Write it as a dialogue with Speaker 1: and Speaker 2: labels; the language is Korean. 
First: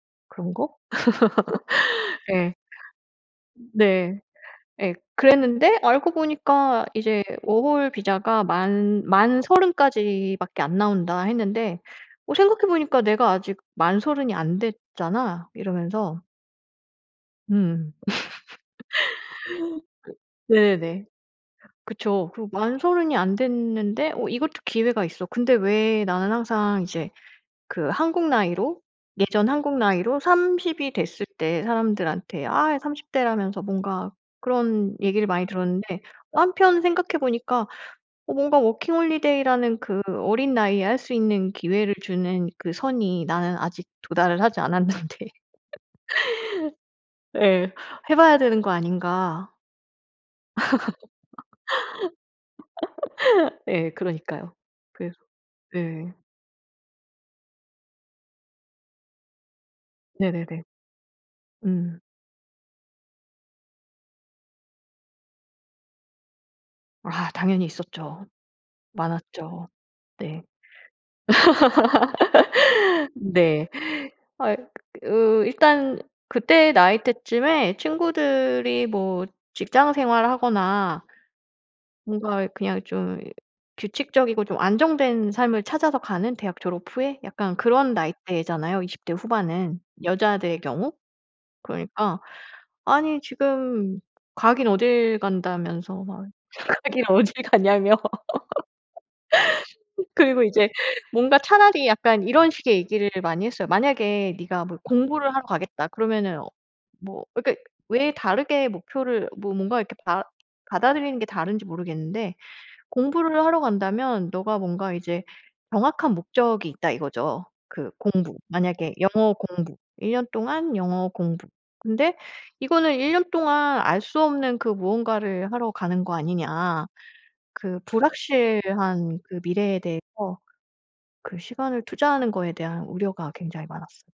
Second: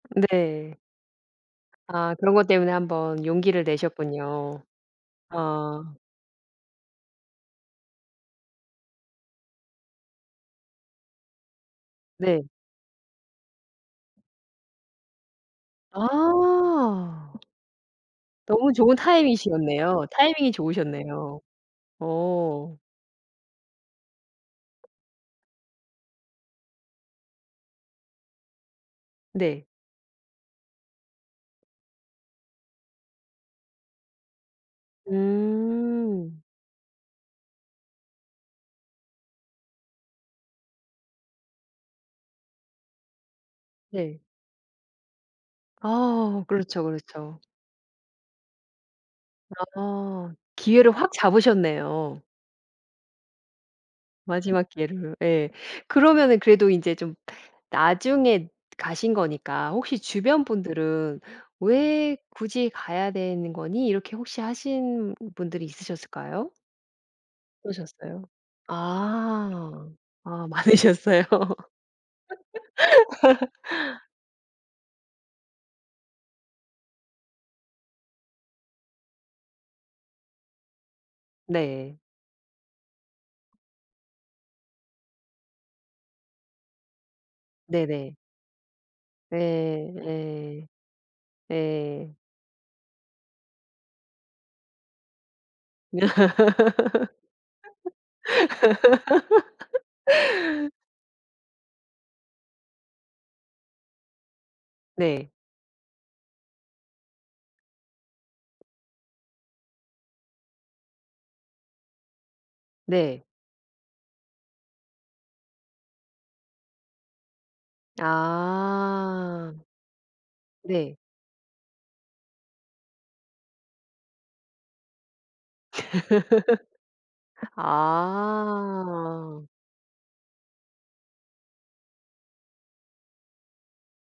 Speaker 1: 그런
Speaker 2: 네.
Speaker 1: 거?
Speaker 2: 아 그런 것
Speaker 1: 예.
Speaker 2: 때문에 한번 용기를
Speaker 1: 네.
Speaker 2: 내셨군요.
Speaker 1: 예 그랬는데
Speaker 2: 아.
Speaker 1: 알고 보니까 이제 워홀 비자가 만 만 30 까지밖에 안 나온다 했는데 "어
Speaker 2: 네.
Speaker 1: 생각해 보니까 내가 아직 만 30 이 안 됐잖아." 이러면서
Speaker 2: 아.
Speaker 1: 음.
Speaker 2: 너무 좋은 타이밍이셨네요. 타이밍이
Speaker 1: 네네.
Speaker 2: 좋으셨네요.
Speaker 1: 그쵸. 그리고
Speaker 2: 어.
Speaker 1: 만 30 이 안 됐는데 어 이것도 기회가 있어. 근데 왜 나는 항상 이제 그 한국 나이로 예전
Speaker 2: 네.
Speaker 1: 한국 나이로 30 이 됐을 때 사람들한테 아 이 30 대라면서 뭔가 그런 얘기를 많이 들었는데
Speaker 2: 음.
Speaker 1: 한편 생각해 보니까 어 뭔가 워킹홀리데이라는 그 어린 나이에 할 수 있는 기회를 주는 그 선이 나는 아직
Speaker 2: 네.
Speaker 1: 도달을 하지 않았는데.
Speaker 2: 아 그렇죠, 그렇죠.
Speaker 1: 예. 해 봐야 되는 거 아닌가.
Speaker 2: 아. 기회를 확 잡으셨네요.
Speaker 1: 예 그러니까요.
Speaker 2: 마지막 기회를
Speaker 1: 그래서
Speaker 2: 예.
Speaker 1: 예.
Speaker 2: 그러면은 그래도 인제 좀 나중에 가신 거니까 혹시 주변
Speaker 1: 네네네.
Speaker 2: 분들은
Speaker 1: 음.
Speaker 2: "왜 굳이 가야 되는 거니?" 이렇게 혹시 하신 분들이 있으셨을까요?
Speaker 1: 아 당연히
Speaker 2: 그러셨어요?
Speaker 1: 있었죠. 많았죠.
Speaker 2: 아.
Speaker 1: 네.
Speaker 2: 아 많으셨어요.
Speaker 1: 네. 아이 어 일단 그때 나이 때쯤에 친구들이 뭐 직장 생활하거나
Speaker 2: 네.
Speaker 1: 뭔가 그냥 좀 규칙적이고 좀 안정된 삶을 찾아서 가는 대학 졸업 후에 약간 그런
Speaker 2: 네네.
Speaker 1: 나이대잖아요, 20 대 후반은
Speaker 2: 네.
Speaker 1: 여자들의
Speaker 2: 예.
Speaker 1: 경우.
Speaker 2: 예.
Speaker 1: 그러니까 "아니 지금 가긴 어딜 간다."면서 막 "가긴 어딜 가냐."며 그리고 이제 뭔가 차라리 약간 이런 식의 얘기를 많이 했어요. "만약에 네가 뭐
Speaker 2: 네.
Speaker 1: 공부를 하러 가겠다 그러면은 뭐" 그러니까 왜 다르게 목표를 뭐 뭔가 이렇게 받 받아들이는 게 다른지 모르겠는데
Speaker 2: 네.
Speaker 1: "공부를 하러 간다면 너가 뭔가 이제 정확한 목적이 있다." 이거죠. 그 공부 만약에 영어
Speaker 2: 아.
Speaker 1: 공부, 1 년 동안
Speaker 2: 네.
Speaker 1: 영어 공부. 근데 "이거는 1 년 동안 알 수 없는 그 무언가를 하러 가는 거 아니냐." 그 불확실한 그
Speaker 2: 아.
Speaker 1: 미래에 대해서 그 시간을 투자하는 거에 대한 우려가 굉장히 많았어요.